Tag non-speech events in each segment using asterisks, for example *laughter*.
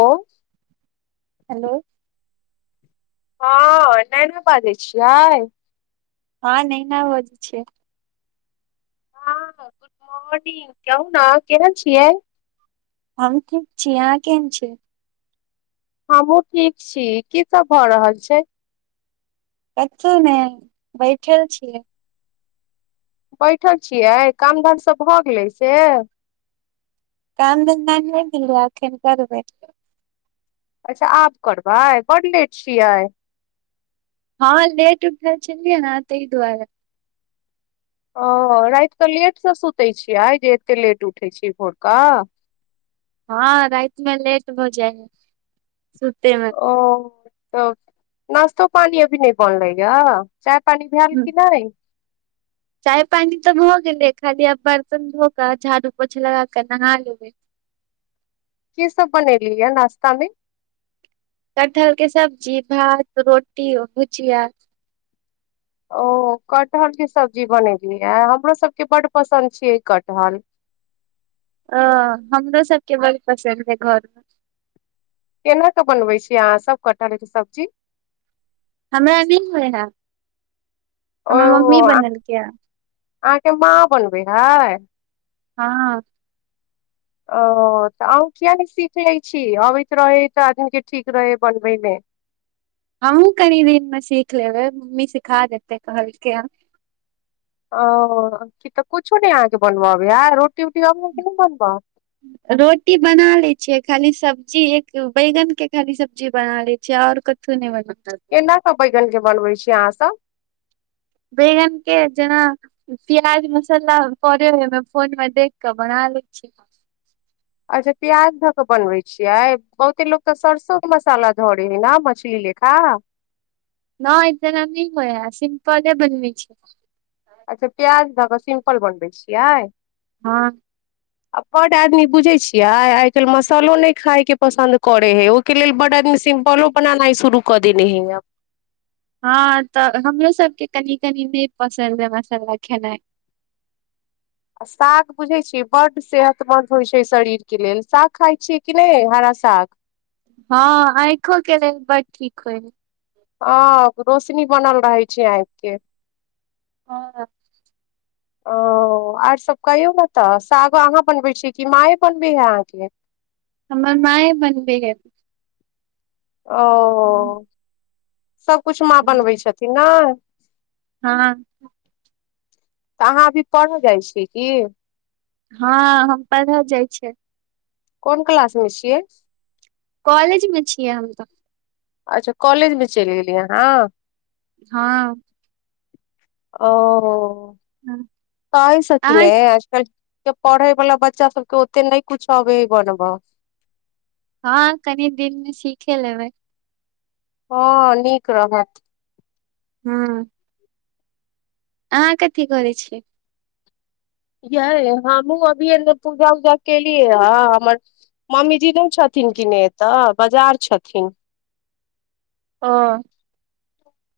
ओ hello. हाँ नैना बाजै छियै। हाँ नैना बोजे छिये। हाँ गुड मॉर्निंग कहु ने केहेन छियै। हम ठीक छी, अहाँ केहेन छियै। हमु ठीक छी की सब भऽ रहल छै। कछु ने बैठल छियै। बैठल छियै, काम धाम सब भऽ गेलै से। काम धंधा ने भेलो एखन करबे। अच्छा आब करबै, बड़ लेट छियै। हाँ लेट उठल छलियै ने तै दुआरे। औ रात के लेट से सुतै छियै जे एते लेट उठै छी भोर क। हाँ रात मे लेट भ जाय छै। औ। तऽ नाश्तो, पानी अभी ने बनलै या। चाय, पानी भेल की ने। चाय पानी तऽ भ गेलै, खाली आब बर्तन धो कऽ झाड़ू, पोछा लगा कऽ नहा लेबै। की सब बनैली या नाश्तामे। कटहल के सब्जी, भात, रोटी, भुजिया। ओ कटहल के सब्जी बनैली या, हमरो सबके बड पसन्द छै कटहल। हाँ हमरो सबके बड़ पसन्द हय घरमे। केना के बनबै छीये अहाँ सब कटहर के सब्जी। हमरा नै होय हाए। ओहो अहा अहाँ के माँ बनबे हय। ह हाँ। औ तऽ अहौं किया ने सीख लै छी, आबैत रहै ते आदमीके ठीक रहै बनबैमे। हमहूँ कनि दिनमे सीख लेबै मम्मी सिखा देतै कहलके ह ओ क तऽ कुछो नहि अहाँके बनब अबयै रोटी बना लै छियै। खाली सब्जी एक बैगन के खाली सब्जी बना ले छी और कथु ने बना केना बैगन के बनबै छीयै अहाँ सब। बैगनके जेना प्याज मसाला पे ओयमे फोनमे देख कऽ बना लै छीयै अच्छा प्याज धऽ कऽ बनबै छियै बहुते लोक तऽ सरसों के मसाला ध रहे हइ ने मछली लेखा न इतना न होइ आ सिम्पले बनब छै। अच्छा प्याज दऽ कऽ सिम्पल बनबै छियै हँ आ बड्ड आदमी बुझै छियैइ आइ काल्हि मसालो नहि खायके पसन्द करै हइ ओहिके लेल बड्ड आदमी सिम्पलो बनेनाइ शुरू कऽ देने हइए। हँ तऽ हमरो सभके कनि कनि नइ पसन्द यए मसाला खेनाइ आ साग बुझैत छियै बड्ड सेहतमन्द होइ छै शरीरके लेल साग खाइ छियै कि नहि हरा साग हँ आँखओं के लेल बड ठीक होइ हे हँ रोशनी बनल रहै छै आँखि कऽ हँ ओ आर सभ कहियौ ने तऽ साग अहाँ बनबै छीए कि माँए बनबै हे अहाँके हमर माँऽ य बनबैय ओ सबकुछ माँ बनबै छथिन ने *inaudible* हँ। तऽ अहाँ अभी पढ़य जाइ छियै की। हँ हम पढ़अ जाइ छियै। कोन क्लास में छियै। कॉलेज मे छियै हम त। अच्छा कॉलेजमे चलि गेलियै अहाँ। हँ। ओ। कहि सकी अहाँ ने आजकल। के पढ़ैवला बच्चा सबके ओते नहि किछु अबैऽ बनवऽ। हँ कनी दिनमे सीखे लेबै। हँ नीक रहत। हँ। अहाँ कथी करै छियै। यह हमहूँ अभी ए पूजा उजा केलियै हे। हमर मम्मीजी नहि छथिन। कि नहि एतऽ बाजार छथिन। ह।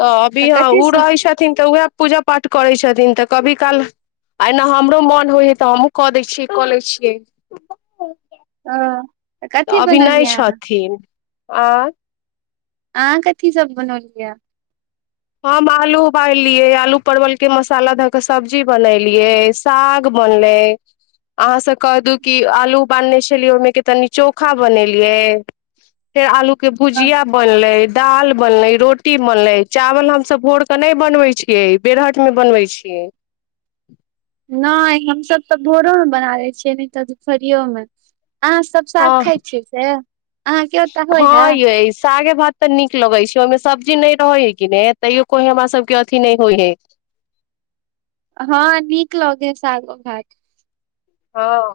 त अभी हँ ओ रहै छथिन। तऽ उएह। पूजा पाठ करै छथिन। तऽ कभी काल आना हमरो मोन होइ हइ। तऽ हमहुँ कऽ दै छियै कऽ लै छियै। ओ तऽ कथी अभी नहि बनलियै अहाँ। छथिन आ। आ कथी सब बनौलियै। हम आलू उबाललियै। आलू परवलके मसाला धऽ कऽ। सब्जी बनेलियै साग बनलै। अहाँसँ कहहि दू। कि आलू उ बान्ने छलियै। ओहिमेके तनि चोखा बनेलियै फेर आलू। के अ, भुजिया बनलै दाल बनलै रोटी बनलै चावल हमसब भोर कऽ नहि बनबै छियै बेरहटमे बनबै छियै नहि हमसब तऽ भोरोमे बना लै छियै नहि तऽ दुपहरियो मे अहाँ सब साग हँ खाइ छियै से अहाँ के ओतऽ होइ हँ हे यै सागे भात तऽ नीक लगै छै ओहिमे सब्जी नहि रहै है कि नहि तैयो कोइ हमरा सबके अथी नहि होइ है हँ नीक लगै सागो भात हँ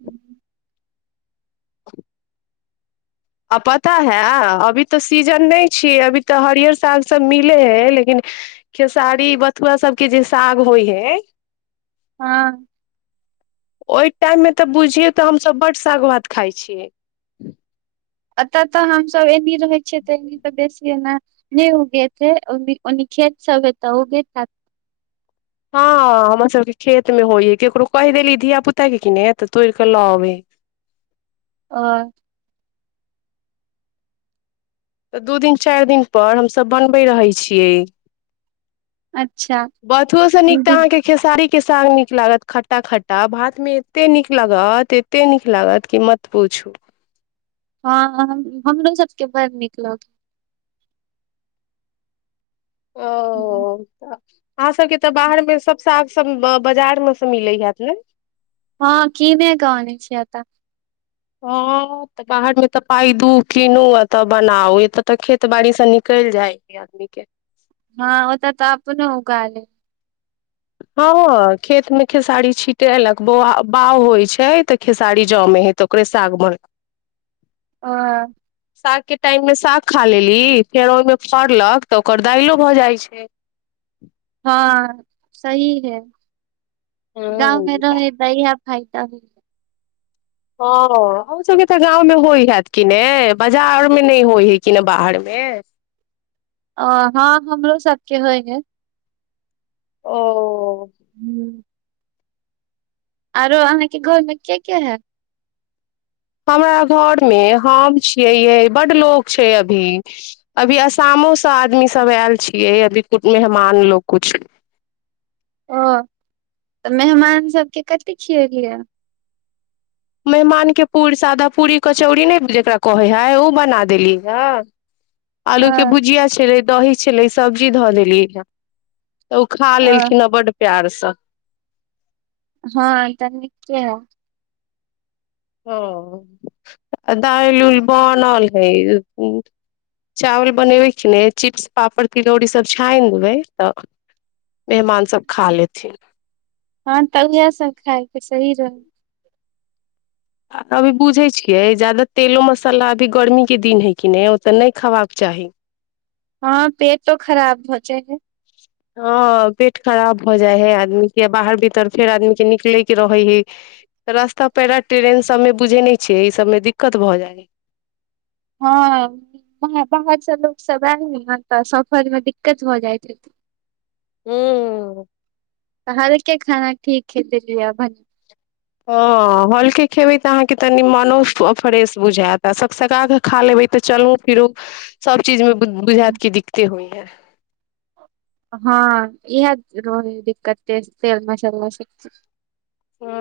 हम्म आ पता हए अभी तऽ सीजन नहि छियै अभी तऽ हरियर सागसब मिलै हइ लेकिन खेसारी बथुआ सबके जे साग होइ हइ हँ ओहि टाइममे तऽ बुझियै तऽ हमसब बड्ड सागभात खाइ छियै एतय तऽ हमसब एनी रहै छियै तऽ एनी तऽ बेसी एना नहि उगइत हे ओनी खेत सब हे तऽ उगइत हैत हँ हमर सबके खेतमे होइय है केकरो कहि देली धियापुताके किने तऽ तोड़ि कऽ लऽ अबै अ तऽ दू दिन चारि दिनपर हमसभ बनबैत रहै छियै अच्छा बथुओ से नीक तऽ अहाँके खेसारी के साग नीक लागत खट्टा खट्टा भात मे एते नीक लागत एते नीक लागत क मत पूछू हँ हम हमरो सभके बड़ नीक लगै ओ तऽ अहाँ सबके तऽ बाहर मे सब साग सब बाजार मे से मिलै हत ने हँ कीने क अनै छिय एतऽ हँ तऽ बाहरमे तऽ पाय दू कीनू आ तब बनाउ एतऽ तऽ खेत बाड़ीसँ निकलि जाइ है आदमी के हँ ओतऽ तऽ अपनो उगा लय हँ हँ खेतमे खेसारी छिटलक बौ बाउ होइ छै तऽ खेसारी जमे हे त ओकरे सागम ह सागके टाइममे साग खा लेली फेर ओहिमे फड़लक तऽ ओकर दाइलो भऽ जाइत छै हँ सही है गाँव मे हूँ। रहै है त इएहे खाय त ह हँ अहुंँ सभके तऽ गाँवमे होइ हएत कि नहि बाजारमे नहि होइ हइ कि ने बाहरमे अ हँ हमरो सबके होय है ओ हू आरो अहाँके घरमे के के हे हमरा घरमे हम छियै यै बड्ड लोक छै अभी अभी आसामो सँ आदमी सभ आयल छियै अभी कुटुम मेहमान लोक कुछ ओ तऽ मेहमान सभके कथि खियलयए मेहमानके पूरी सादा पूरी कचौड़ी नहि जकरा कहै हइ ओ बना देली ह आलू अ के भुजिया छलै दही छलै सब्जी धऽ देलीये *unintelligible* तऽ ओ खा अ लेलखिनह बड प्यार से *unintelligible* हँ तनिके हे हँ दाइल उल बनल हइ चावल बनेबै कि नहि चिप्स पापड़ तिलौड़ीसभ छाइन लेबइ तऽ मेहमानसभ खा लेथिन। हँ तऽ उएहसभ खाएब तऽ सही रहब। अभी बुझै छियै जादा तेलो मसाला अभी गर्मीके दिन हइ कि नहि ओ तऽ नहि खयबाक चाही। हँ पेटो तो खराब भऽ जाय हइ। हँ पेट खराब भऽ जाइ हइ आदमीके आ बाहर भीतर फेर आदमीके निकलयके रहै हइ रस्ता पेरा ट्रेन सभमे बुझै नहि छिही इ सभमे दिक्कत भऽ जाइ हइ। हँ नैऽ बाहर स लोकसभ आयल हइ न तऽ सफरमे दिक्कत भऽ जाइत हइ। *unintelligible* तऽ हल्के खाना ठीक हेतै दि? *unintelligible* हँ हल्के खेबैइ तऽ अहाँके तनि मनो फ्रेश बुझायत आ सक सका कऽ खा लेबैइ तऽ चलूउ फिरूउ सभ? चीजमे बुझेत कि दिक्कते होइया। एह। हँ इह रोहे हइ दिक्कत तेज तेलमशाला सबके। हँ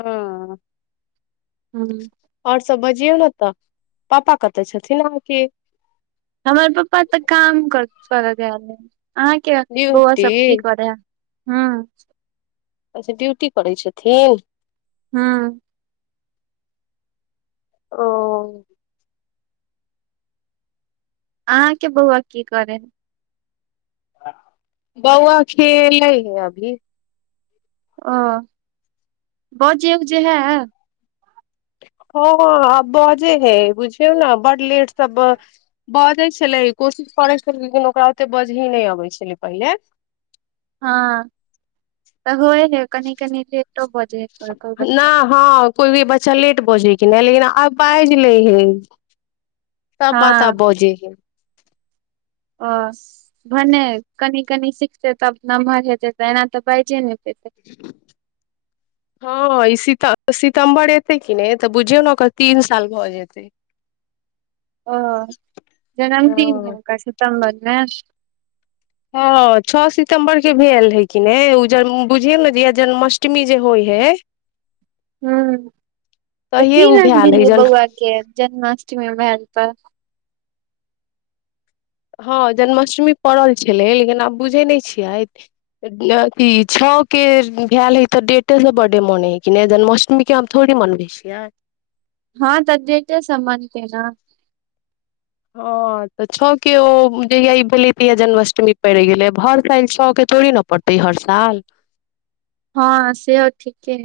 ह औरसब बज? जियौ न तऽ पापा कतऽ छथिन आहाँके। हमर पप्पा तऽ काम करऽ सरऽ गेएल हइ। अहाँके बौआ सब ड्यूटी की करैय हैऽ। हँ अच्छा ड्यूटी करैय छथिन। हाँ ओऽ अहाँके बौआ की कोरैय हेऽ? बौआ खेलय ह‌इ अभी। ओह बजै उजै हेऽ। हँ अ आब बजेय हइ बुझियौन बड लेटसँ बजैय छलैय कोशिश करैय छलैय लेकिन ओकरा ओते बजही नहि अबैय छलैय पहिलेऽ। हँ तऽ होइहै कनि कनि लेटो भऽ जयहे कोइ कोइ बच्चाके। अच्छा लेट बोजे हइ किने लेकिन आब बाजि लैय हइ इ। सबबात हँ आब बजैय हइ। ओ भने कनि कनि सिखते तब नमहर हेतैइ तऽ एना तऽ बाजे नहि पेत हँ अ इ सित सितम्बर एतै कि नहि तऽ बुझियौन ओकर तीन साल भऽ जेतैइ। ओ जन्मदिन हइ हँ ओअर सितम्बरमे नैह हँ छ सितम्बरके भेल हइ किने उजे बुझियने जे जन्माष्टमी जे होइ हइ हू त तहिये कि उ नाम भेल हइ देलीय जन्म बउआके जन्माष्टमीमे भेल तऽ? हँ जन्माष्टमी पड़ल छलै लेकिन आब बुझै नहि छियै कि छओके भेल हइ तऽ डेटेसँ बड्डे मनै हइ कि नहि जन्माष्टमीके हम थोड़े मनबै छियै। हँ त डेटे से मनतै न। हँ तऽ छऽ के ओ जहिया ई बेले तहिया जन्माष्टमी पड़ि गेलै हर साल छओके तोड़े ने पड़तै हर साल। हँ सेहो ठीके।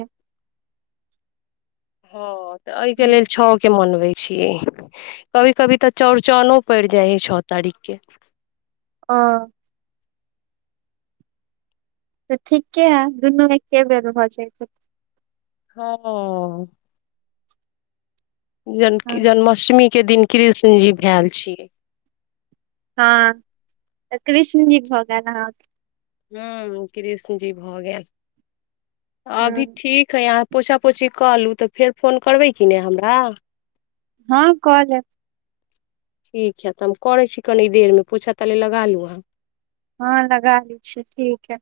ह तऽ ओहिके लेल छऽ। के मनबै छियै कभी कभी तऽ चौड़चनो पड़ि जाइ है छऽ तारीखके हँ तऽ ठीके है दुनू एके बेर भऽ जायतै। हँ हँ जन्की जन्माष्टमी के दिन कृष्ण जी भेल छियै। हँ तऽ कृष्ण जी भऽ गेल अहाँक हँ कृष्ण जी भऽ गेल। अ अभी ठीक है आब। पोछा पोछी कहलूँ तऽ फेर फोन करबै कि नहि हमरा हँ कह लेब। ठीक हए तऽ हम करैत छी कनि देरमे पोछा तानि लगा लू अहाँ हँ लगा लै छियै ठीक है।